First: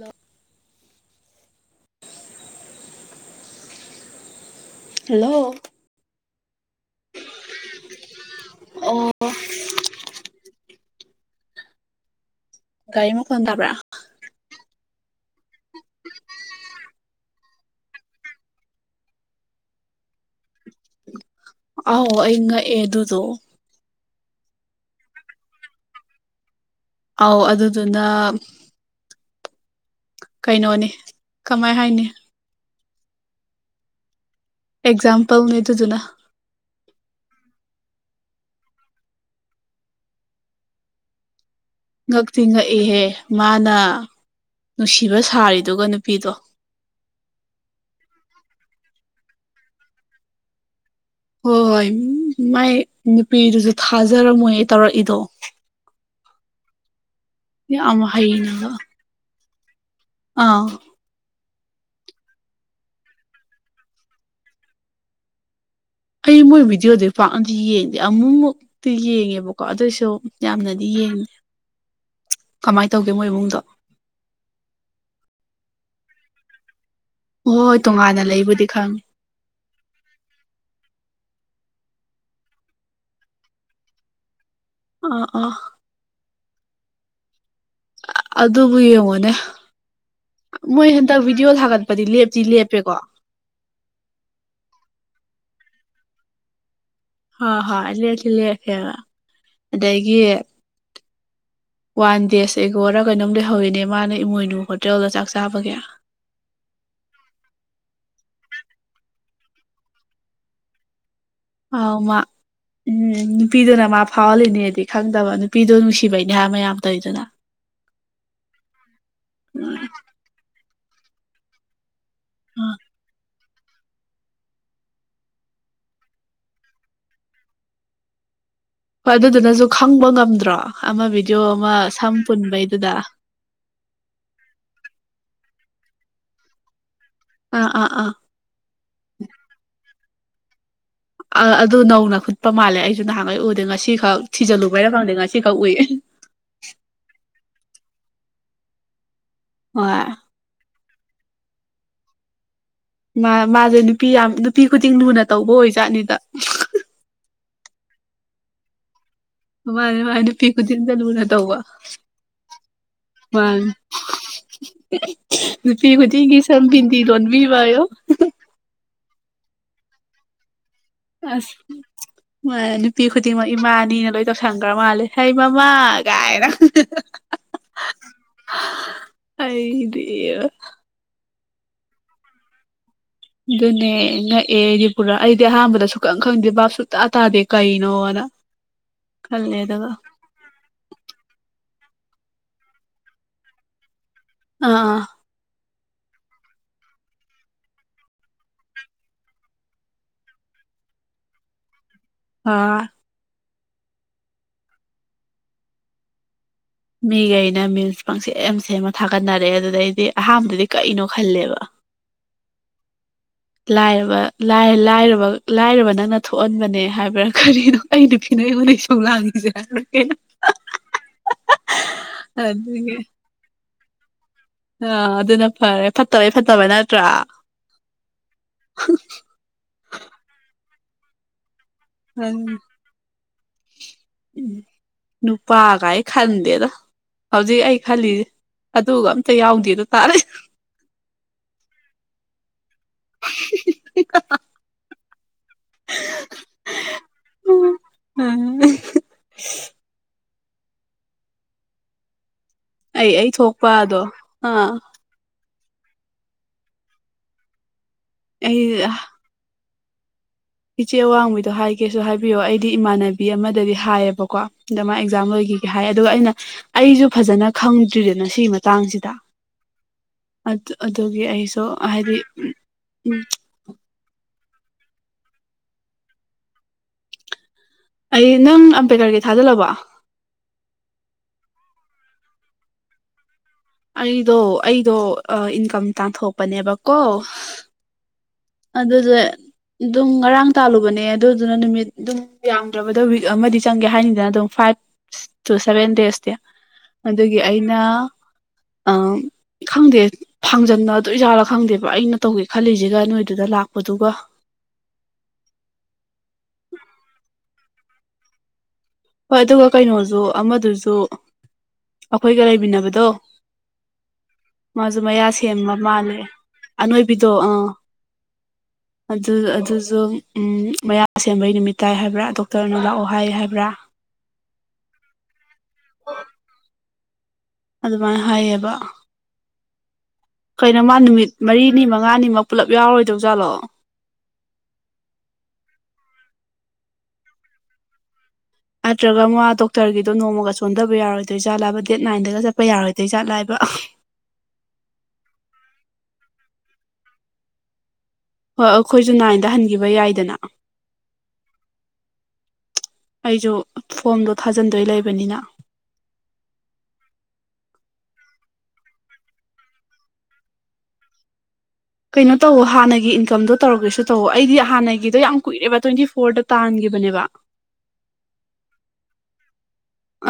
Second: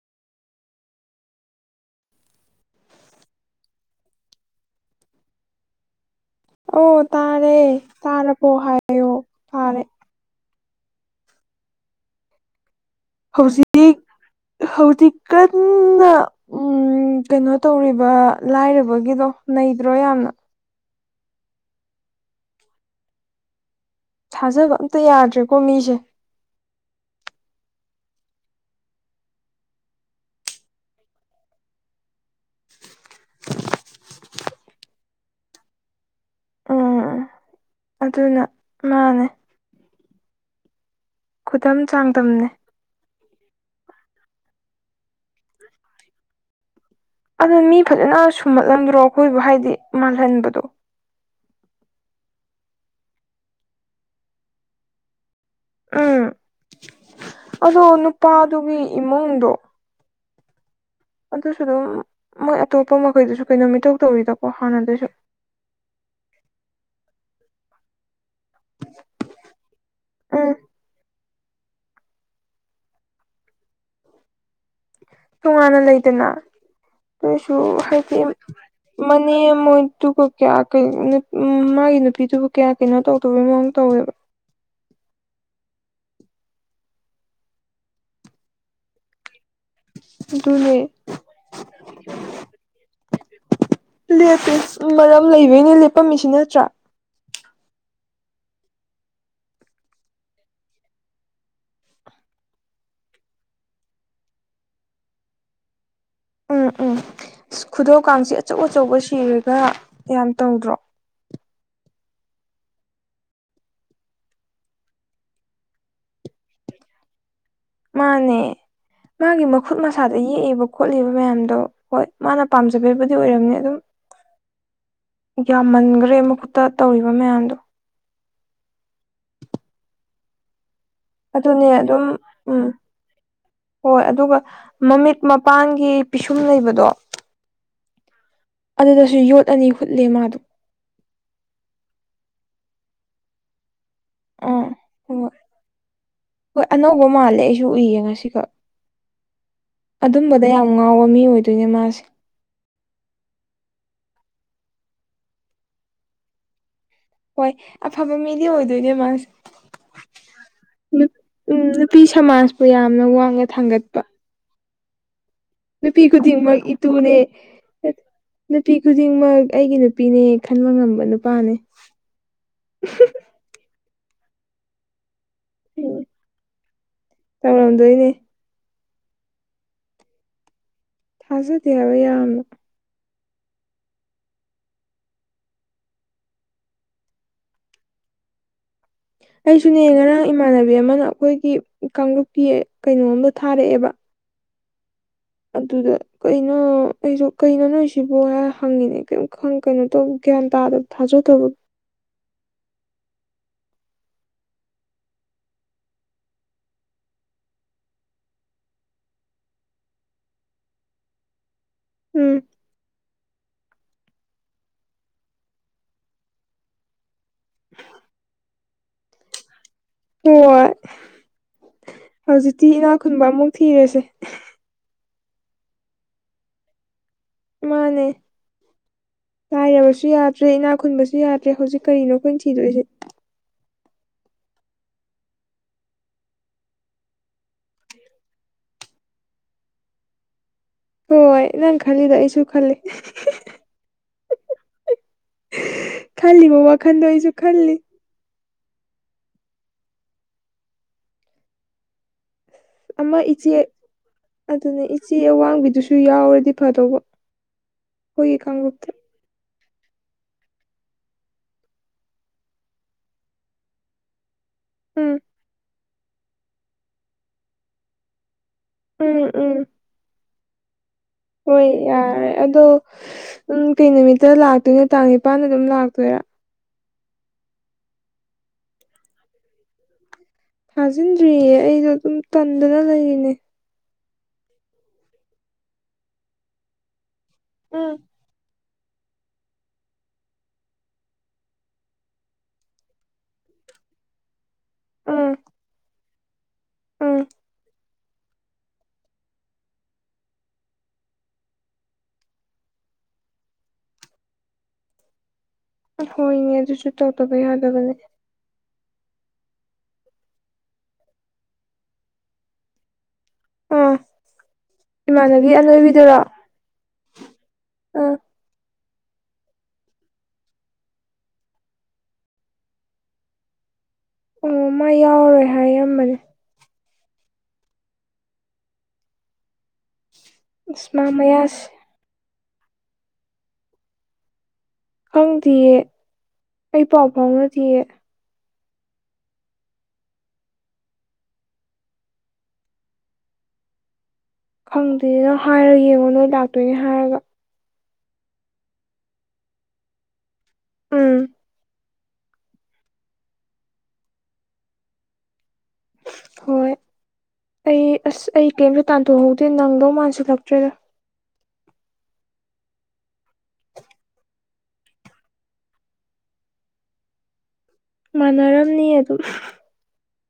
ꯂ ꯍꯜꯂꯣ ꯑꯣ ꯇꯥꯔꯦ ꯇꯥꯔꯕꯣ ꯑꯣ ꯍꯥꯏꯌꯣ ꯇꯥꯔꯦ ꯒꯥꯔꯤ ꯃꯈ ꯀꯟ ꯇꯥꯕ꯭ꯔꯥ ꯍꯧꯖꯤꯛ ꯍꯧꯖꯤꯛ ꯀꯟꯅ ꯎ ꯀꯩꯅꯣ ꯇꯧꯔꯤꯕ ꯂꯥꯏꯔꯕꯒꯤꯗꯣ ꯅꯩꯗ꯭ꯔꯣ ꯌꯥꯝꯅ ꯑꯥꯎ ꯏ ꯌꯦ ꯑꯗꯨꯗꯣ ꯊꯥꯖꯕ ꯑꯝꯇ ꯌꯥꯗ꯭ꯔꯦꯀꯣ ꯃꯤꯁꯦ ꯑꯥꯎ ꯑꯗꯨꯗꯨꯅ ꯀꯩꯅꯣꯅꯤ ꯀꯃꯥꯏ ꯍꯥꯏꯅꯤ ꯑꯦꯛꯖꯥꯝꯄꯜ ꯅ ꯇꯖꯅ ꯎꯝ ꯑꯗꯨꯅ ꯃꯥꯅꯦ ꯈꯨꯗꯝ ꯉꯛꯇ ꯆꯥꯡꯗꯝꯅꯦ ꯉꯛꯏꯍꯦ ꯃꯥꯅ ꯅꯨꯡꯁꯤꯕ ꯁꯥꯔꯤꯗꯨꯒ ꯅꯨꯄꯤꯗꯣ ꯑꯗ ꯃꯤ ꯐꯖꯅ ꯁꯨꯝꯍꯠꯂꯝꯗ꯭ꯔꯣ ꯑꯩꯈꯣꯏꯕꯨ ꯍꯥꯏꯗꯤ ꯃꯥꯜꯍꯟꯕꯗꯣ ꯍꯣꯏ ꯍꯣꯏ ꯃꯥꯏ ꯅꯨꯄꯤꯗꯨꯁꯨ ꯊꯥꯖꯔꯝꯃꯣꯏ ꯇꯧꯔꯛꯏꯗꯣ ꯎꯝ ꯑꯗꯣ ꯌꯥꯝ ꯍꯩꯅꯒ ꯅꯨꯄꯥꯗꯨꯒꯤ ꯏꯃꯨꯡꯗꯣ ꯑꯥ ꯑꯗꯨꯁꯨ ꯑꯗꯨꯝ ꯃꯣꯏ ꯑꯇꯣꯞꯄ ꯃꯈꯩꯗꯁꯨ ꯀꯩꯅꯣ ꯃꯤꯊꯧꯧ ꯇꯧꯔꯤꯗꯀꯣ ꯍꯥꯟꯅꯗꯁꯨ ꯍꯌꯦꯡ ꯃꯣꯏ ꯚꯤꯗꯤꯑꯣꯗꯤ ꯄꯥꯛꯅꯗꯤ ꯌꯦꯡꯗꯦ ꯑꯃꯨꯃꯨꯛꯇꯤ ꯌꯦꯡꯉꯦꯕꯀꯣ ꯑꯗꯨꯑꯣꯏꯁꯨ ꯎꯝ ꯌꯥꯝꯅꯗꯤ ꯌꯦꯡꯉꯦ ꯀꯃꯥꯏꯅ ꯇꯧꯒꯦ ꯃꯣꯏ ꯏꯕꯨꯡꯗꯣ ꯇꯣꯉꯥꯟꯅ ꯂꯩꯗꯅ ꯇꯁꯨ ꯍꯣꯏ ꯍꯥꯏꯗꯤ ꯇꯣꯉꯥꯟꯅ ꯂꯩꯕꯨꯗꯤ ꯈꯪꯉꯦ ꯃꯅꯤ ꯃꯣꯏ ꯇꯨ ꯀ ꯀ ꯀ ꯎꯝ ꯃꯥꯒꯤ ꯅꯨꯄꯤꯗꯨꯕꯨ ꯀꯌꯥ ꯀꯩꯅꯣ ꯇꯧꯗꯕꯩ ꯃꯑꯣꯡ ꯇꯧꯋꯦꯕ ꯑꯥ ꯑꯥ ꯑꯗꯨꯕꯨ ꯌꯦꯡꯉꯣꯅꯦ ꯃꯣꯏ ꯑꯗꯨꯅꯦ ꯍꯟꯗꯛ ꯚꯤꯗꯤꯑꯣ ꯊꯒꯠꯄꯗꯤ ꯂꯦꯞꯇꯤ ꯂꯦꯞꯄꯦꯀꯣ ꯂꯦꯞ ꯃꯔꯝ ꯂꯩꯕꯩꯅꯦ ꯂꯦꯞꯄꯝꯃꯤꯁꯤ ꯅꯠꯇ꯭ꯔꯥ ꯍ ꯍꯣꯏ ꯂꯦꯁꯦ ꯂꯦꯁꯦ ꯑꯗꯒꯤ ꯋꯥꯟ ꯗꯦꯖ ꯑꯩꯒꯔ ꯀꯩꯅꯣꯝ ꯂꯩꯍꯧꯔꯤꯅꯦ ꯃꯥꯅ ꯏꯃꯣꯏꯅꯨ ꯍꯣꯇꯦꯜꯗ ꯆꯥꯛ ꯆꯥꯕꯒꯦ ꯈꯨꯗꯧ ꯀꯥꯡꯁꯤꯦ ꯑꯆꯧ ꯑꯆꯧꯕ ꯁꯤꯔꯒ ꯀꯌꯥꯝ ꯇꯧꯗ꯭ꯔꯣ ꯑꯃ ꯎꯝ ꯅꯨꯄꯤꯗꯨꯅ ꯃꯥ ꯐꯥꯎꯍꯜꯂꯤꯅꯦꯗꯤ ꯈꯪꯗꯕ ꯅꯨꯄꯤꯗꯣ ꯅꯨꯡꯁꯤꯕꯩꯅꯤꯍꯥ ꯃꯌꯥꯝ ꯇꯧꯋꯤꯗꯅ ꯃꯥꯅꯦ ꯃꯥꯒꯤ ꯃꯈꯨꯠ ꯃꯁꯥꯗ ꯌꯦꯛꯏꯕ ꯈꯣꯠꯂꯤꯕ ꯃꯌꯥꯝꯗꯣ ꯍꯣꯏ ꯃꯥꯅ ꯑꯥ ꯄꯥꯝꯖꯕꯤꯕꯨꯗꯤ ꯑꯣꯏꯔꯝꯅꯤ ꯑꯗꯨꯝ ꯌꯥꯝꯃꯟꯈ꯭ꯔꯦ ꯃꯈꯨꯠꯇ ꯇꯧꯔꯤꯕ ꯃꯌꯥꯝꯗꯣ ꯍꯣꯏ ꯑꯗꯨꯗꯨꯅꯁꯨ ꯈꯪꯕ ꯉꯝꯗ꯭ꯔꯣ ꯑꯃ ꯚꯤꯗꯤꯑꯣ ꯑꯗꯨꯅꯦ ꯑꯃ ꯑꯗꯨꯝ ꯁꯝ ꯎꯝ ꯄꯨꯟꯕꯩꯗꯨꯗ ꯍꯣꯏ ꯑꯗꯨꯒ ꯃꯃꯤꯠ ꯃꯄꯥꯟꯒꯤ ꯄꯤꯁꯨꯝ ꯂꯩꯕꯗꯣ ꯑꯥ ꯑꯥ ꯑꯥ ꯑꯗꯨꯗꯁꯨ ꯌꯣꯠ ꯑꯅꯤ ꯍꯨꯠꯂꯦ ꯃꯥꯗꯣ ꯑꯗꯨ ꯅꯧꯅ ꯈꯨꯨꯠꯄ ꯃꯥꯜꯂꯦ ꯑꯩꯁꯨ ꯅꯍꯥꯟꯈꯩ ꯎꯗꯦ ꯉꯁꯤ ꯈꯛ ꯑꯥ ꯊꯤꯖꯤꯜꯂꯨꯕ ꯍꯥꯏꯔ ꯈꯪꯗꯦ ꯍꯣꯏ ꯉꯁꯤ ꯈꯛ ꯎꯏ ꯁꯨ ꯎꯏꯌꯦ ꯉꯁꯤꯈꯛ ꯍꯣꯏ ꯑꯗꯨꯝꯕꯗ ꯌꯥꯝ ꯉꯥꯎꯕ ꯃꯤ ꯑꯣꯏꯗꯣꯏꯅꯦ ꯃꯥꯁꯦ ꯃꯥ ꯃꯥꯁꯦ ꯅꯨꯄꯤ ꯌꯥꯝ ꯅꯨꯄꯤ ꯈꯨꯗꯤꯡ ꯂꯨꯅ ꯇꯧꯕ ꯑꯣꯏꯖꯥꯠꯅꯤꯗ ꯍꯣꯏ ꯑꯐꯕ ꯃꯤꯗꯤ ꯑꯣꯏꯗꯣꯏꯅꯦ ꯃꯥꯁꯦ ꯃꯥꯅꯦ ꯃꯥ ꯅꯨꯄꯤ ꯈꯨꯗꯤꯟꯗ ꯂꯨꯅ ꯇꯧꯕ ꯎꯝ ꯅꯨꯄꯤ ꯁꯃꯥꯖꯄꯨ ꯌꯥꯝꯅ ꯋꯥꯡꯅ ꯃꯥꯅꯤ [inaudible] ꯊꯥꯡꯒꯠꯄ ꯅꯨꯄꯤ ꯈꯨꯗꯤꯡꯃꯛ ꯏꯇꯨꯅꯦ ꯂꯣꯟꯕꯤꯕ ꯌꯣ ꯅꯨꯄꯤ ꯈꯨꯗꯤꯡꯃꯛ ꯑꯩꯒꯤ ꯅꯨꯄꯤꯅꯦ ꯈꯟꯕ ꯉꯝꯕ ꯅꯨꯄꯥꯅꯦ ꯑꯁ ꯅꯨꯄꯤ ꯈꯨꯗꯤꯡꯃꯛ ꯏꯃꯥ ꯑꯅꯤꯅ ꯂꯣꯏ ꯇꯧꯁꯟꯈ꯭ꯔ ꯃꯥꯜꯂꯦ ꯍꯩ ꯃꯃꯥ ꯀꯥꯏꯔ ꯇꯧꯔꯝꯗꯣꯏꯅꯦ ꯑꯩꯗ ꯊꯥꯖꯗꯦ ꯍꯥꯏꯕ ꯌꯥꯝꯅ ꯑꯗꯨꯅꯦ ꯉꯛꯑꯦ ꯑꯩꯗꯤ ꯄꯨꯔꯥ ꯑꯩꯗꯤ ꯑꯍꯥꯟꯕꯗ ꯁꯨꯀꯪ ꯈꯪꯗꯦ ꯕꯥꯞ ꯁꯨꯇꯥ ꯇꯥꯗꯦ ꯀꯩꯅꯣꯅ [inaudible] ꯑꯩꯁꯨꯅꯦ ꯑꯗꯨꯒ ꯉꯔꯥꯡ ꯏꯃꯥꯟꯅꯕꯤ ꯑꯃꯅ ꯑꯩꯈꯣꯏꯒꯤ ꯀꯥꯡꯂꯨꯞꯀꯤ ꯀꯩꯅꯣꯝꯗ ꯊꯥꯔꯛꯑꯦꯕ ꯑꯥ ꯑꯗꯨꯗ ꯀꯩꯅꯣ ꯑꯩꯁꯨ ꯀꯩꯅꯣ ꯅꯣꯏ ꯁꯤꯕ ꯍꯪꯉꯤꯅꯦ ꯀꯩꯝ ꯈꯪ ꯀꯩꯅꯣ ꯇꯧ ꯒ꯭ꯌꯥꯟ ꯇꯧ ꯇꯥ ꯊꯥꯖ ꯇꯕꯣ ꯑꯥ ꯃꯤꯈꯩꯅ ꯃꯤꯜꯁ ꯄꯪ ꯁꯦꯝꯦ ꯁꯦꯝꯃ ꯊꯥꯒꯠꯅꯔꯛꯑꯦ ꯑꯗꯨꯗꯩꯗꯤ ꯑꯍꯥꯟꯕꯗꯗꯤ ꯀꯩꯅꯣ ꯈꯜꯂꯦꯕ ꯎꯝ ꯂꯥꯢꯔꯕ ꯂꯥꯏꯔꯕ ꯅꯪꯅ ꯊꯣꯛꯍꯟꯕꯅꯦ ꯍꯥꯏꯕ ꯀꯔꯤꯅꯣ ꯑꯩꯅ ꯐꯤꯅꯕꯩ ꯁ ꯂꯥꯡꯉꯖꯦꯣꯏ ꯍꯣꯏ ꯍꯧꯖꯤꯛꯇꯤ ꯏꯅꯥ ꯑꯗꯨꯒꯤ ꯈꯨꯨꯟꯕ ꯑꯃꯨꯛ ꯊꯤꯔꯁꯦ ꯑꯥ ꯑꯗꯨꯅ ꯐꯔꯦ ꯐꯠꯇꯕꯩ ꯐꯠꯇꯕꯩ ꯅꯠꯇ꯭ꯔꯥ ꯃꯥꯅꯦ ꯂꯥꯏꯔꯕꯁꯨ ꯌꯥꯗ꯭ꯔꯦ ꯏꯅꯥꯛ ꯈꯨꯟꯕꯁꯨ ꯌꯥꯗ꯭ꯔꯦ ꯍꯧꯖꯤꯛ ꯀꯅꯣ ꯑꯩꯈꯣꯏꯅ ꯊꯤꯗꯣꯏꯁꯦ ꯎ ꯅꯨ ꯄꯥꯒꯌꯦ ꯈꯪꯗꯦꯗ ꯍꯧꯖꯤꯛ ꯑꯩ ꯈꯜꯂꯤꯁꯦ ꯑꯗꯨꯒ ꯑꯝꯇ ꯌꯥꯎꯗꯦꯗ ꯇꯥꯔꯦ ꯍꯣꯏ ꯅꯪ ꯈꯜꯂꯤꯗ ꯑꯩꯁꯨ ꯈꯜꯂꯤꯦ [inaudible] ꯈꯜꯂꯤ ꯕꯕꯥ ꯈꯥꯟꯗ ꯑꯩꯁꯨ ꯈꯜꯂꯤ ꯎꯍ ꯑꯩ ꯑꯃ ꯑꯩ ꯏꯆꯦ ꯊꯣꯛꯄꯗꯣ ꯑꯥ ꯑꯗꯨꯅꯦ ꯏꯆꯦꯋꯥꯡꯕꯤꯗ ꯑꯗꯨꯁꯨ ꯌꯥꯎꯔꯗꯤ ꯐꯗꯧꯕ ꯍꯈꯣꯏꯒꯤ ꯑꯩ ꯀꯥꯡꯂꯨꯞꯇ ꯏꯆꯦ ꯑꯋꯥꯡꯕꯤꯗꯣ ꯍꯥꯏꯒꯦꯁꯨ ꯍꯥꯏꯕꯤꯌꯣ ꯑꯩꯗꯤ ꯏꯃꯥꯟꯅꯕꯤ ꯑꯃꯗꯗꯤ ꯍꯥꯏꯌꯦꯕꯀꯣ ꯗ ꯃꯥ ꯎꯝ ꯑꯦꯛꯖꯥꯝꯜꯒꯤ ꯍꯥꯏ ꯑꯗꯨꯒ ꯑꯩꯅ ꯑꯩꯁꯨ ꯐꯖꯅ ꯈꯪꯗ꯭ꯔꯤꯗꯅ ꯁꯤꯒꯤ ꯆꯥꯡꯁꯤꯗ ꯎꯝ ꯎꯝ ꯑꯗꯨ ꯑꯗꯨꯒꯤ ꯑꯩꯁꯨ ꯍꯣꯏ ꯍꯥꯏꯗꯤ ꯌꯥꯔꯦ ꯑꯗꯣ ꯎꯝ ꯀꯩ ꯅꯨꯃꯤꯠꯇ ꯂꯥꯛꯦ ꯑꯗꯨꯅ ꯇꯥꯡ ꯅꯤꯄꯥꯟꯗ ꯑꯗꯨꯝ ꯂꯥꯛꯇꯣꯏꯔꯥ ꯑꯩ ꯅꯪ ꯑꯝꯕꯦꯗꯀꯔꯒꯤ ꯊꯥꯖꯤꯜꯂꯕꯣ ꯊꯥꯖꯤꯟꯗ꯭ꯔꯤꯌꯦ ꯑꯩꯗꯣ ꯑꯗꯨꯝ ꯇꯟꯗꯅ ꯂꯩꯔꯤꯅꯦ ꯑꯩꯗꯣ ꯑꯩꯗꯣ ꯏꯟꯀꯝ ꯇꯥꯟꯊꯣꯛꯄꯅꯦꯕꯀꯣ ꯎꯝ ꯑꯗꯨꯗꯁ ꯑꯗꯨꯝ ꯉꯔꯥꯡ ꯇꯥꯜꯂꯨꯕꯅꯦ ꯑꯗꯨꯗꯨꯅ ꯅꯨꯃꯤꯠ ꯑꯗꯨꯝ ꯌꯥꯝꯗ꯭ꯔꯕꯗ ꯋꯤꯛ ꯑꯃꯗꯤ ꯆꯪꯒꯦ ꯍꯥꯏꯅꯤꯗꯅ ꯑꯗꯨꯝ ꯐ ꯐꯥꯏꯚ ꯎꯝ ꯇꯨ ꯁꯚꯦꯟ ꯗꯦꯖꯇꯤ ꯎꯝ ꯑꯗꯨꯒꯤ ꯑꯩꯅ ꯈꯪꯗꯦ ꯊꯥꯡꯖꯟꯅ ꯑꯗꯨ ꯑꯣꯏꯖꯥꯠꯂ ꯈꯪꯗꯦꯕ ꯑꯩꯅ ꯇꯧꯒꯦ ꯈꯜꯂꯤꯁꯤꯒ ꯅꯣꯏ ꯑꯗꯨꯗ ꯂꯥꯛꯄꯗꯨꯒ ꯍꯣꯏꯅꯦ ꯑꯗꯨꯁꯨ ꯇꯧꯗꯕ ꯌꯥꯗꯕꯅꯦ ꯍꯣꯏ ꯑꯗꯨꯒ ꯀꯩꯅꯣꯁꯨ ꯑꯃꯗꯨꯁꯨ ꯑꯩꯈꯣꯏꯒ ꯂꯩꯃꯤꯟꯅꯕꯗꯣ ꯑꯥ [inaudible] ꯃꯥꯁꯨ ꯃꯌꯥ ꯏꯃꯥꯟꯅꯕꯤ ꯁꯦꯝꯕ ꯑꯅꯣꯏꯕꯤꯗꯨꯔꯣ ꯃꯥꯜꯂꯦ ꯑꯅꯣꯏꯕꯤꯗꯣ ꯑꯥ ꯑꯥ ꯑꯗꯨ ꯑꯗꯨꯁꯨ ꯎ ꯃꯌꯥ ꯁꯦꯝꯕꯩ ꯅꯨꯃꯤꯠ ꯇꯥꯏ ꯍꯥꯏꯕ꯭ꯔꯥ ꯗꯣꯛꯇꯔꯅ ꯂꯥꯛꯑꯣ ꯍꯥꯏ ꯍꯥꯏꯕ꯭ꯔꯥ ꯑꯣ ꯃꯥ ꯌꯥꯎꯔꯔꯣꯏ ꯍꯥꯏꯔꯝꯕꯅꯦ ꯑꯗꯨꯃꯥꯏꯅ ꯍꯥꯏꯌꯦꯕ ꯑꯁ ꯀꯩꯅꯣꯃ ꯃꯥ ꯅꯨꯃꯤꯠ ꯃꯌꯥꯁꯦ ꯃꯔꯤꯅꯤ ꯃꯉꯥꯅꯤꯃꯛ ꯄꯨꯂꯞ ꯌꯥꯎꯔꯣꯏꯗꯧꯖꯥꯠꯂꯣ ꯈꯪꯗꯤꯌꯦ ꯑꯩ ꯄꯥꯎ ꯐꯥꯎꯅꯗꯌꯦ ꯅꯠꯇ꯭ꯔꯒ ꯃꯥ ꯗꯣꯛꯇꯔꯒꯤꯗꯣ ꯅꯣꯡꯃꯒ ꯆꯣꯟꯊꯕ ꯌꯥꯔꯣꯏꯗꯣꯏꯖꯥꯠꯂꯥꯕ ꯗꯦꯠ ꯅꯥꯏꯟꯗ ꯆꯠꯄ ꯌꯥꯔꯣꯏꯗꯣꯏ ꯖꯥꯠꯂꯑꯕ ꯑ ꯈꯪꯗꯣꯏꯅ ꯍꯥꯏꯔ ꯌꯦꯡꯉꯣ ꯅꯣꯏ ꯂꯥꯛꯇꯣꯏꯅꯦ ꯍꯥꯏꯔꯒ ꯍꯣꯏ ꯑꯩꯈꯣꯏꯁꯨ ꯅꯥꯏꯟꯗ ꯍꯟꯈꯤꯕ ꯌꯥꯏꯗꯅ ꯎꯝ ꯑꯩꯁꯨ ꯐꯣꯝꯗꯣ ꯊꯥꯖꯤꯟꯗꯣꯏ ꯂꯩꯕꯅꯤꯅ ꯍꯣꯏ ꯑꯩ ꯑꯁ ꯑꯩ ꯀꯔꯤꯝꯇ ꯇꯥꯟꯊꯣꯛꯍꯧꯗꯦ ꯅꯪꯗꯧ ꯃꯥꯟꯁꯤꯜꯂꯛꯇ꯭ꯔꯦꯗ ꯀꯩꯅꯣ ꯇꯧꯋ ꯍꯥꯟꯅꯒꯤ ꯏꯟꯀꯝꯗꯣ ꯇꯧꯔꯒꯦꯁꯨ ꯇꯧꯋ ꯑꯩꯗꯤ ꯍꯥꯟꯅꯒꯤꯗꯣ ꯌꯥꯝ ꯀꯨꯏꯔꯦꯕ ꯇ꯭ꯋꯦꯟꯇꯤ ꯐꯣꯔꯗ ꯇꯥꯟꯒꯦ ꯕꯅꯦꯕ ꯃꯅꯔꯝꯅꯤ ꯑꯗꯨꯝ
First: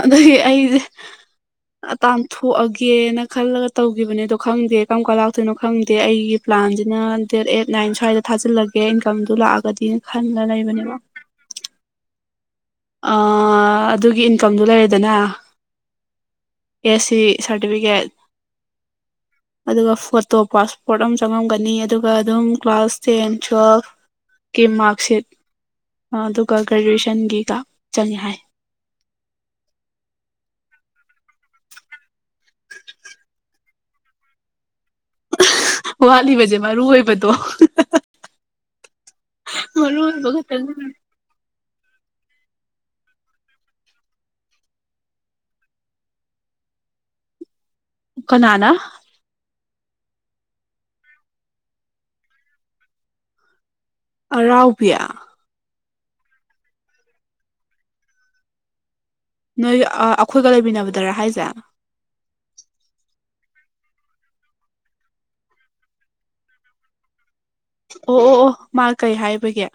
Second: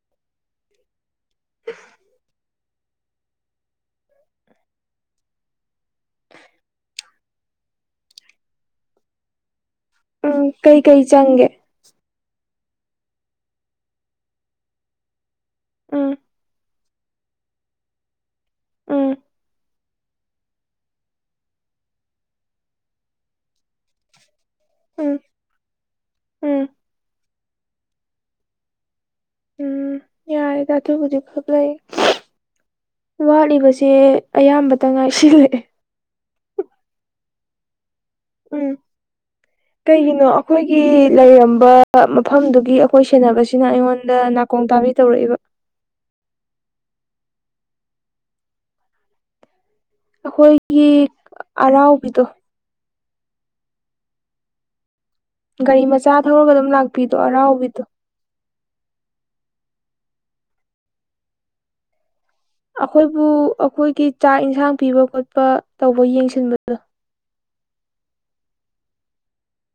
ꯑꯗꯨꯗꯒꯤ ꯑꯩꯁꯦ ꯇꯊꯣ ꯊꯣꯛꯑꯒꯦꯅ ꯈꯜꯂꯒ ꯇꯧꯈꯤꯕꯅꯦ ꯑꯗꯣ ꯈꯪꯗꯦ ꯀꯔꯝ ꯀꯥꯟ ꯂꯥꯛꯇꯣꯏꯅꯣ ꯈꯪꯗꯦ ꯑꯩꯒꯤ ꯄ꯭ꯂꯥꯟꯁꯤꯅ ꯑꯦꯠ ꯅꯥꯏꯟ ꯁ꯭ꯋꯥꯏꯗ ꯊꯥꯖꯤꯜꯂꯒꯦ ꯏꯟꯀꯝꯗꯨ ꯂꯥꯛꯑꯒꯗꯤ ꯎꯝ ꯈꯟꯂ ꯂꯩꯕꯅꯦꯕ ꯀꯩꯀꯩ ꯆꯪꯒꯦ ꯑꯗꯨꯒꯤ ꯏꯟꯀꯝꯗꯨ ꯂꯩꯔꯦꯗꯅ ꯎꯝ ꯑꯦꯁ ꯁꯤ ꯁꯥꯔꯇꯤꯐꯤꯀꯦꯠ ꯎꯝ ꯑꯗꯨꯒ ꯐꯣꯔꯠ ꯇꯣꯞ ꯄꯥꯁꯄꯣꯔꯠ ꯑꯃ ꯆꯪꯉꯂꯝꯒꯅꯤ ꯑꯗꯨꯒ ꯑꯗꯨꯝ ꯀ꯭ꯂꯥꯁ ꯇꯦꯟ ꯇꯨꯋꯦꯜꯐ ꯀꯤ ꯎꯝ ꯃꯥꯔꯛꯁꯤꯠ ꯑꯗꯨꯒ ꯎꯝ ꯒ꯭ꯔꯦꯖꯨꯋꯦꯁꯟꯒꯤꯒ ꯆꯪꯉ ꯍꯥꯏ ꯌꯥꯔꯦ ꯇꯥꯊꯨꯕꯨꯗꯤꯛꯈꯛ ꯂꯩ ꯋꯥꯠꯂꯤꯕꯁꯦ ꯑꯌꯥꯝꯕ ꯋꯥ ꯋꯥꯂꯤꯕꯖꯦ ꯃꯥꯔꯨ ꯑꯣꯏꯣꯏꯕꯊ ꯎꯝ ꯀꯩꯒꯤꯅꯣ ꯑꯣꯏꯕ ꯈꯛꯇꯪ ꯑꯩꯈꯣꯏꯒꯤ ꯂꯩꯔꯝꯕ ꯃꯐꯝꯗꯨꯒꯤ ꯑꯩꯈꯣꯏ ꯁꯦꯟꯅꯕꯁꯤꯅ ꯑꯩꯉꯣꯟꯗ ꯅꯥꯀꯣꯡ ꯇꯥꯕꯤ ꯇꯧꯔꯛꯏꯕ [inaudible] ꯀꯅꯥꯅꯥ ꯑꯩꯈꯣꯏꯒꯤ ꯑꯔꯥꯎꯕꯤꯗꯣ ꯔꯥꯎꯕꯤꯌꯥ ꯀꯔꯤ ꯃꯆꯥ ꯊꯧꯔꯒ ꯑꯗꯨꯝ ꯂꯥꯛꯄꯤꯗꯣ ꯑꯔꯥꯎꯕꯤꯗꯣ ꯅꯣꯏ ꯑꯩꯈꯣꯏꯒ ꯂꯩꯃꯤꯟꯅꯕꯗꯔꯥ ꯍꯥꯏꯁꯦ ꯑꯩꯈꯣꯏꯕꯨ ꯑꯩꯈꯣꯏꯒꯤ ꯆꯥꯛ ꯏꯟꯁꯥꯡ ꯄꯤꯕ ꯈꯣꯠꯄ ꯇꯧꯕ ꯌꯦꯡꯁꯤꯟꯕꯗꯣ ꯑꯣ ꯑꯣ ꯑꯣ ꯃꯥ ꯀꯩ ꯍꯥꯏꯕꯒꯦ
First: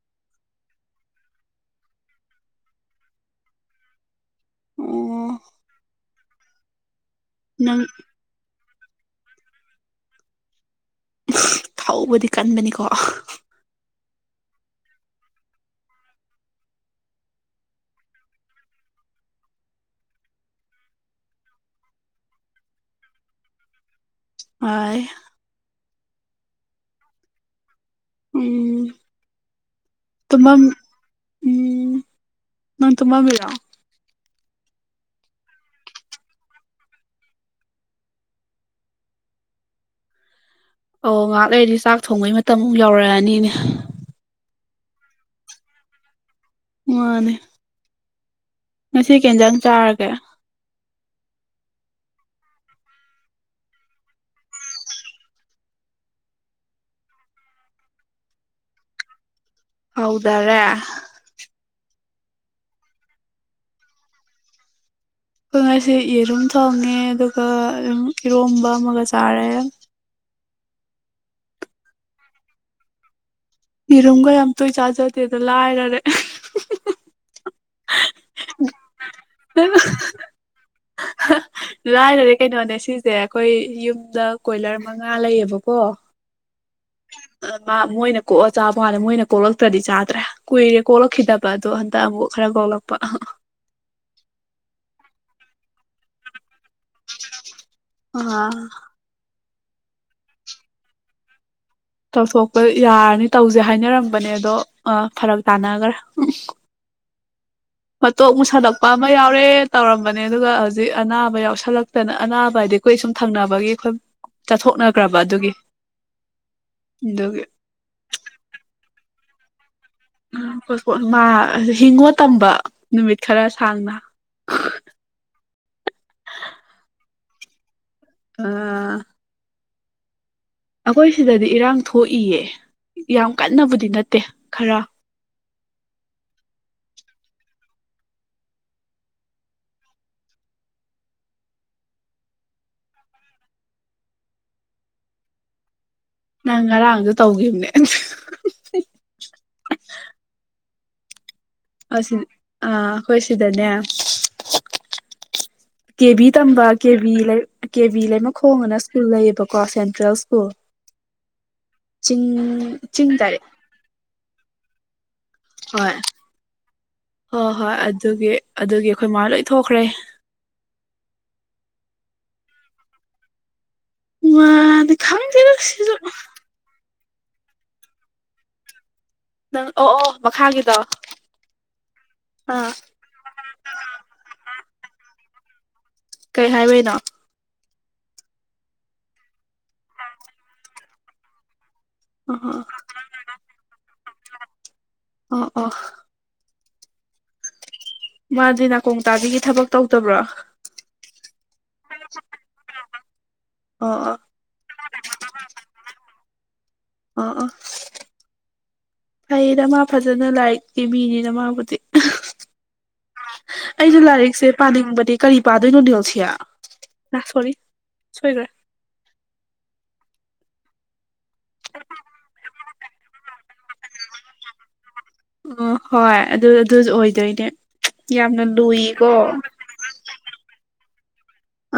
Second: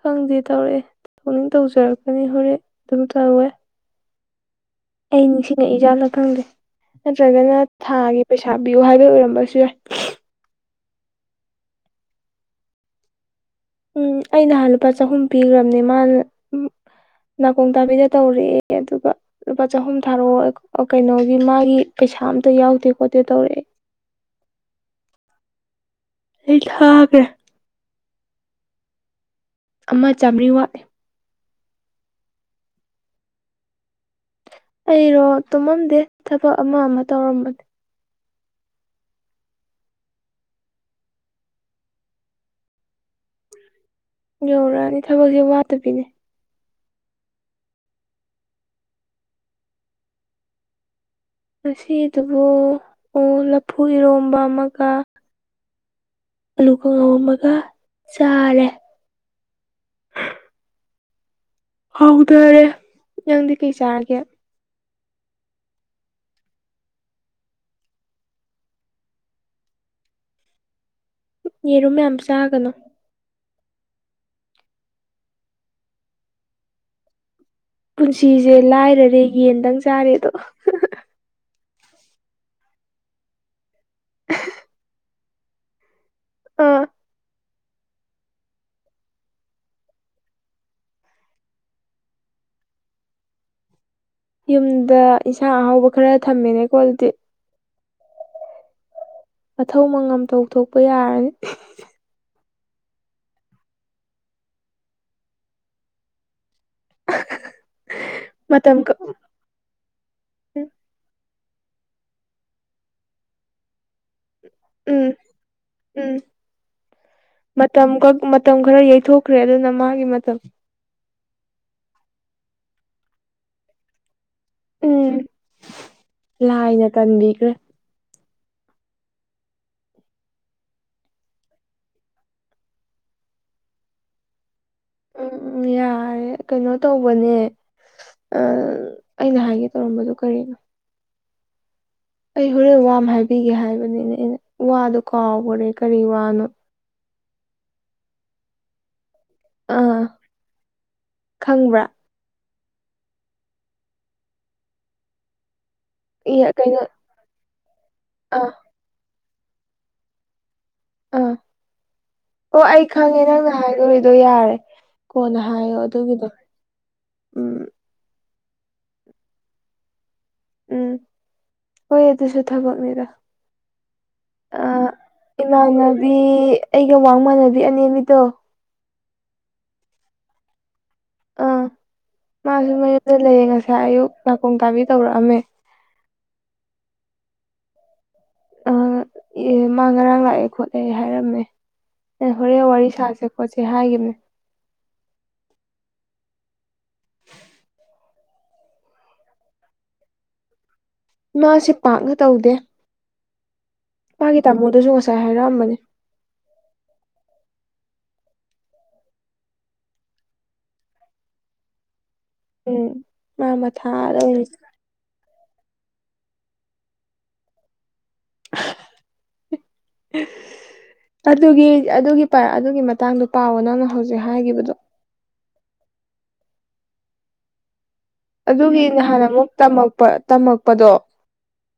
ꯈꯪꯗꯦ ꯇꯧꯔꯛꯑꯦ ꯄꯨꯧꯛꯅꯤꯡ ꯇꯧꯖꯔꯛꯀꯅꯤ ꯍꯣꯔꯦꯟ ꯑꯗꯨꯝ ꯇꯧꯋꯦ ꯑꯩ ꯑꯣ ꯅꯤꯡꯁꯤꯡꯉꯛꯏꯖꯥꯠꯂ ꯈꯪꯗꯦ ꯅꯠꯇ꯭ꯔꯒꯅ ꯅꯪ ꯊꯥꯒꯤ ꯄꯩꯁꯥ ꯊꯥꯕꯤꯌꯣ ꯍꯥꯏꯕ ꯑꯣꯏꯔꯝꯕꯁꯨ ꯌꯥꯏ ꯊꯥꯎꯧꯕꯗꯤ ꯀꯟꯕꯅꯤꯀꯣ ꯎꯝ ꯑꯩ ꯅꯍꯥꯟ ꯂꯨꯄꯥ ꯆꯍꯨꯝ ꯄꯤꯈ꯭ꯔꯕꯅꯦ ꯃꯥꯅ ꯅꯥꯀꯣꯡ ꯇꯥꯕꯤꯗ ꯇꯧꯔꯛꯑꯦ ꯑꯗꯨꯒ ꯂꯨꯄꯥ ꯆꯍꯨꯝ ꯊꯥꯔꯛꯑꯣ ꯀꯩꯅꯣꯒꯤ ꯃꯥꯒꯤ ꯄꯩꯁꯥ ꯑꯝꯇ ꯌꯥꯎꯗꯦ ꯈꯣꯠꯇꯦ ꯇꯧꯔꯛꯑꯦ ꯍ ꯑꯩ ꯊꯥꯒ꯭ꯔꯦ ꯎꯝ ꯑꯃ ꯆꯥꯃ꯭ꯔꯤ ꯇꯨꯝꯃꯝ ꯋꯥꯠꯂꯤꯦ ꯎꯝ ꯅꯪ ꯇꯨꯝꯃ ꯕꯤꯔꯣ ꯑꯩꯔꯣ ꯇꯨꯝꯃꯝꯗꯦ ꯊꯕꯛ ꯑꯃ ꯑꯃ ꯇꯧꯔꯝꯕꯅꯦ ꯑꯣ ꯉꯥꯏꯍꯥꯛ ꯂꯩꯗꯤ ꯆꯥꯛ ꯊꯣꯡꯕꯩ ꯃꯇꯝꯃꯨꯛ ꯌꯧꯔꯛꯑꯅꯤꯅꯦ ꯌꯧꯔꯛꯑꯅꯤ ꯊꯕꯛꯁꯦ ꯋꯥꯠꯇꯕꯤꯅꯦ ꯃꯥꯅꯦ ꯉꯁꯤ ꯀꯦꯟꯖꯥꯡ ꯆꯥꯔꯒꯦ ꯉꯁꯤꯗꯨꯕꯨ ꯂꯐꯨ ꯏꯔꯣꯝꯕ ꯑꯃꯒ ꯑꯥꯂꯨ ꯈꯉꯥꯎꯝ ꯑꯃꯒ ꯆꯥꯔꯦ ꯍꯥꯎꯗꯔꯦ ꯍꯧꯊꯔꯦ ꯅꯪꯗꯤ ꯀꯩ ꯆꯥꯔꯒꯦ ꯑꯩꯈꯣꯏ ꯉꯁꯤ ꯌꯦꯔꯨꯝ ꯊꯣꯡꯉꯦ ꯑꯗꯨꯒ ꯑꯗꯨꯝ ꯏꯔꯣꯝꯕ ꯑꯃꯒ ꯆꯥꯔꯦ ꯌꯦꯔꯨꯝ ꯃꯌꯥꯝ ꯆꯥꯒꯅꯨ ꯔꯨꯝꯒ ꯌꯥꯝ ꯇꯣꯏ ꯆꯥꯖꯗꯦꯗ ꯂꯥꯏꯔꯔꯦ ꯄꯨꯟꯁꯤꯁꯦ ꯂꯥꯏꯔꯔꯦ ꯌꯦꯟꯗꯪ ꯆꯥꯔꯦꯗꯣ ꯂꯥꯏꯅꯗꯤ ꯀꯩꯅꯣꯅꯦ ꯁꯤꯁꯦ ꯑꯩꯈꯣꯏ ꯌꯨꯝꯗ ꯀꯣꯏꯂꯔ ꯃꯉꯥ ꯂꯩꯌꯦꯕꯀꯣ ꯑꯥ ꯃꯥ ꯃꯣꯏꯅ ꯀꯣꯛꯑ ꯆꯥꯕ ꯍꯥꯟꯂ ꯃꯣꯏꯅ ꯀꯣꯛꯂꯛꯇ꯭ꯔꯗꯤ ꯆꯥꯗ꯭ꯔꯦ ꯀꯨꯏꯔꯦ ꯀꯣꯛꯂꯛꯈꯤꯗꯕ ꯑꯗꯣ ꯍꯟꯗꯛ ꯑꯃꯨꯛ ꯈꯔꯒꯣꯂꯄ ꯌꯨꯝꯗ ꯏꯁꯟꯥ ꯑꯍꯥꯎꯕ ꯈꯔ ꯊꯝꯃꯦꯅꯦꯀꯣ ꯑꯗꯨꯗꯤ ꯑ ꯃꯊꯧ ꯃꯉꯝ ꯇꯧ ꯊꯣꯛꯄ ꯌꯥꯔꯅꯤ ꯇꯧꯊꯣꯛꯄ ꯌꯥꯔꯅꯤ ꯇꯧꯁꯦ ꯍꯥꯏꯅꯔꯝꯕꯅꯦ ꯑꯗꯣ ꯐꯔꯛ ꯇꯥꯅꯈ꯭ꯔꯦ ꯃꯇꯣꯛ ꯃꯨ ꯃꯇꯝ ꯁꯥꯗꯛꯄ ꯀꯛ ꯑꯃ ꯌꯥꯎꯔꯦ ꯇꯧꯔꯝꯕꯅꯦ ꯑꯗꯨꯒ ꯍꯧꯖꯤꯛ ꯑꯅꯥꯕ ꯌꯥꯎꯁ ꯈꯜꯂꯛꯇꯅ ꯑꯅꯥꯕ ꯍꯥꯏꯗꯤ ꯀꯨꯣꯏ ꯁꯨꯝ ꯊꯪꯅꯕꯒꯤ ꯑꯩꯈꯣꯏ ꯎꯝ ꯆꯠꯊꯣꯛꯅꯈ꯭ꯔꯕ ꯑꯗꯨꯒꯤ ꯎꯝ ꯑꯗꯨꯒꯤ ꯃꯇꯝ ꯃꯇꯝ ꯈꯔ ꯌꯩꯊꯣꯛꯈ꯭ꯔꯦ ꯑꯗꯨꯅ ꯃꯥꯒꯤ ꯃꯇꯝ ꯃꯥ ꯍꯤꯡꯉꯣ ꯇꯝꯕ ꯅꯨꯃꯤꯠ ꯈꯔ ꯁꯥꯡꯅ ꯎꯝ ꯂꯥꯏꯅ ꯀꯟꯕꯤꯈ꯭ꯔꯦ ꯑꯥ ꯑꯩꯈꯣꯏ ꯁꯤꯗꯗꯤ ꯏꯔꯥꯡ ꯊꯣꯛꯏꯌꯦ ꯌꯥꯝ ꯀꯟꯅꯕꯨꯗꯤ ꯅꯠꯇꯦ ꯈꯔ [inaudible] ꯔꯦ ꯀꯩꯅꯣ ꯇꯧꯕꯅꯦ ꯑꯩꯅ ꯍꯥꯏꯒꯦ ꯇꯧꯔꯝꯕꯗꯨ ꯀꯔꯤꯅꯣ ꯑꯩ ꯍꯣꯔꯦꯟ ꯋꯥ ꯑꯃ ꯍꯥꯏꯕꯤꯒꯦ ꯍꯥꯏꯕꯅꯤꯅꯦ ꯑꯩꯅ ꯋꯥꯗꯣ ꯀꯥꯎꯈ꯭ꯔꯦ ꯀꯔꯤ ꯋꯥꯅꯣ ꯅꯪ ꯉꯔꯥꯡꯁꯨ ꯇꯧꯈꯤꯕꯅꯦ ꯑꯥ ꯈꯪꯕ꯭ꯔꯥ ꯑꯁꯤ ꯑꯥ ꯑꯩꯈꯣꯏ ꯁꯤꯗꯅꯦ ꯀꯦ ꯚꯕꯤ ꯇꯝꯕ ꯀꯩꯅꯣ ꯀꯦ ꯕꯤ ꯀꯦ ꯕꯤ ꯑꯥ ꯂꯩꯃꯈꯣꯡ ꯑꯅ ꯁ꯭ꯀꯨꯜ ꯂꯩꯌꯦꯕꯀꯣ ꯁꯦꯟꯇ꯭ꯔꯦꯜ ꯁ꯭ꯀꯨꯜ ꯑꯥ ꯆꯤꯡ ꯑꯣ ꯑꯩ ꯆꯤꯡ ꯈꯪꯉꯦ ꯗꯥꯏꯔꯦꯛ ꯅꯪꯅ ꯍꯥꯏꯗꯣꯔꯤꯗꯣ ꯌꯥꯔꯦ ꯀꯣꯟꯅ ꯍꯥꯏꯌꯣ ꯍꯣꯏ ꯑꯗꯨꯒꯤꯗꯣ ꯍꯣꯏ ꯎꯝ ꯍꯣꯏ ꯑꯗꯨꯒꯤ ꯑꯗꯨꯒꯤ ꯑꯩꯈꯣꯏ ꯃꯥꯥ ꯂꯣꯏ ꯊꯣꯛꯈ꯭ꯔꯦ ꯎꯝ ꯍꯣꯏ ꯑꯗꯨꯁꯨ ꯊꯕꯛꯅꯤꯗ ꯃꯥꯗꯤ ꯈꯪꯗꯦꯗ ꯁꯤꯁꯨ ꯏꯃꯥꯟꯅꯕꯤ ꯑꯩꯒ ꯋꯥꯃꯥꯟꯅꯕꯤ ꯑꯅꯦꯝꯅꯤꯗꯣ ꯅꯪ ꯑꯣ ꯑꯣ ꯃꯈꯥꯒꯤꯗꯣ ꯑꯥ ꯑꯥ ꯃꯥꯁꯨ ꯃꯌꯨꯝꯗ ꯂꯩꯌꯦ ꯉꯁꯥꯏ ꯑꯌꯨꯛ ꯅꯥꯀꯣꯡ ꯇꯥꯕꯤ ꯇꯧꯔꯛꯑꯝꯃꯦ ꯀꯩ ꯍꯥꯏꯔꯣꯏꯗ ꯑ ꯑꯦ ꯃꯥ ꯉꯔꯥꯡ ꯂꯥꯛꯑꯦ ꯈꯣꯠꯂꯦ ꯍꯥꯏꯔꯝꯃꯦ ꯑꯣ ꯍꯣꯔꯦꯟ ꯋꯥꯔꯤ ꯁꯥꯁꯦ ꯈꯣꯠꯁꯦ ꯍꯥꯏꯈꯤꯕꯅꯦ ꯑ ꯑ ꯃꯥꯗꯤ ꯅꯥꯀꯣꯡ ꯇꯥꯕꯤꯒꯤ ꯊꯕꯛ ꯇꯧꯗꯕ꯭ꯔꯣ ꯃꯥꯁꯦ ꯄꯥꯛꯅ ꯇꯧꯗꯦ ꯑꯣ ꯑꯣ ꯃꯥꯒꯤ ꯇꯥꯃꯣꯗꯁꯨ ꯉꯁꯥꯏ ꯍꯥꯏꯔꯛꯑꯝꯕꯅꯦ ꯑꯣ ꯑ ꯐꯩꯌꯦꯗ ꯃꯥ ꯐꯖꯅ ꯂꯥꯏꯔꯤꯛꯀꯤ ꯃꯤꯅꯤꯅ ꯃꯥꯕꯨꯗꯤ ꯎꯝ ꯃꯥ ꯑꯩꯅ ꯃꯊꯥꯗ ꯑꯣꯏꯅ ꯂꯥꯏꯔꯤꯛꯁꯦ ꯄꯥꯅꯤꯡꯕꯗꯤ ꯀꯔꯤ ꯄꯗꯣꯏꯅꯣ ꯑꯣꯁꯤꯌꯥ ꯁꯣꯔꯤ ꯁꯣꯏꯒ꯭ꯔꯦ ꯑꯗꯨꯒꯤ ꯑꯗꯨꯒꯤ ꯑꯗꯨꯒꯤ ꯃꯇꯥꯡꯗ ꯄꯥꯎꯋ ꯅꯪꯅ ꯍꯧꯖꯤꯛ ꯍꯥꯏꯈꯤꯕꯗꯣ ꯑꯣ ꯍꯣꯏ ꯑꯗꯨ ꯑꯗꯨꯁꯨ ꯑꯣꯏꯗꯣꯏꯅꯦ ꯌꯥꯝꯅ ꯑꯗꯨꯒꯤ ꯂꯨꯏꯀꯣ ꯅꯍꯥꯟ ꯑꯃꯨꯛ ꯇꯝꯃꯛꯄ ꯇꯝꯃꯛꯄꯗꯣ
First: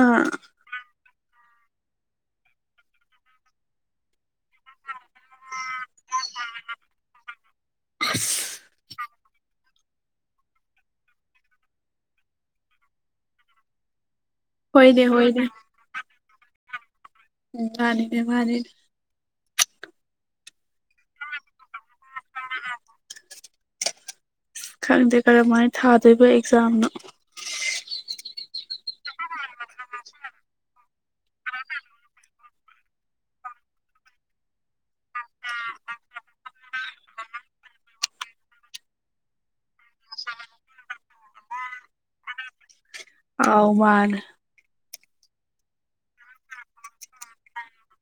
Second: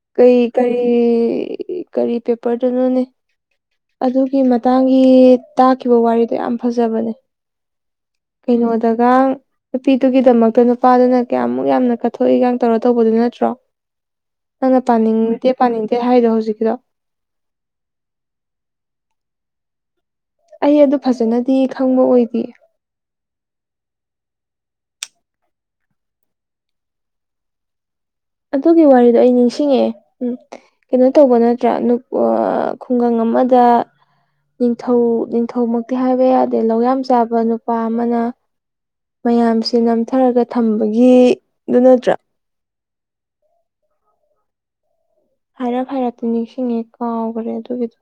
ꯑꯥ ꯀꯩ ꯀꯔꯤ ꯀꯔꯤ ꯄꯦꯄꯔꯗꯨꯅꯣꯅꯦ ꯑꯗꯨꯒꯤ ꯃꯇꯥꯡꯒꯤ ꯇꯥꯈꯤꯕ ꯋꯥꯔꯤꯗꯣ ꯌꯥꯝ ꯐꯖꯕꯅꯦ ꯀꯩꯅꯣꯗꯒ ꯅꯨꯄꯤꯗꯨꯒꯤꯗꯃꯛꯇ ꯅꯨꯄꯥꯗꯨꯅ ꯀꯌꯥꯃꯨꯛ ꯌꯥꯝꯅ ꯀꯠꯊꯣꯛꯏꯒ ꯇꯧꯔ ꯇꯧꯕꯗꯨ ꯅꯠꯇ꯭ꯔꯣ ꯅꯪꯅ ꯍꯣꯏꯅꯦ ꯍꯣꯏꯅꯦ ꯄꯥꯅꯤꯡꯗꯦ ꯄꯥꯅꯤꯡꯗꯦ ꯍꯥꯏꯗꯣ ꯍꯧꯖꯤꯛꯀꯤꯗꯣ ꯎꯝ ꯃꯥꯅꯤꯅꯦ ꯃꯥꯅꯤꯅꯦ ꯑꯩ ꯑꯗꯨ ꯐꯖꯅꯗꯤ ꯈꯪꯕ ꯑꯣꯏꯗꯦ ꯈꯪꯗꯦ ꯀꯔꯝꯍꯥꯏꯅ ꯊꯥꯗꯣꯏꯕ ꯑꯦꯛꯖꯥꯝꯅꯣ ꯑꯗꯨꯒꯤ ꯋꯥꯔꯤꯗꯣ ꯑꯩ ꯅꯤꯡꯁꯤꯡꯉꯛꯑꯦ ꯎ ꯀꯩꯅꯣ ꯇꯧꯕ ꯅꯠꯇ꯭ꯔꯥ ꯈꯨꯡꯒꯪ ꯑꯃ ꯃꯗ ꯅꯤꯡꯊꯧ ꯅꯤꯡꯊꯧꯃꯛꯇꯤ ꯍꯥꯏꯕ ꯌꯥꯗꯦ ꯂꯧ ꯌꯥꯝ ꯆꯥꯕ ꯅꯨꯄꯥ ꯑꯃꯅ ꯃꯌꯥꯝꯁꯦ ꯅꯝꯊꯔꯒ ꯊꯝꯕꯒꯤꯗꯨ ꯅꯠꯇ꯭ꯔꯥ ꯑꯧ ꯃꯅꯦ ꯍꯥꯏꯔꯞ ꯍꯥꯏꯔꯠꯄꯨꯗꯤ ꯅꯤꯡꯁꯤꯡꯉꯦ ꯀꯥꯎꯈ꯭ꯔꯦ ꯑꯗꯨꯒꯤꯗꯣ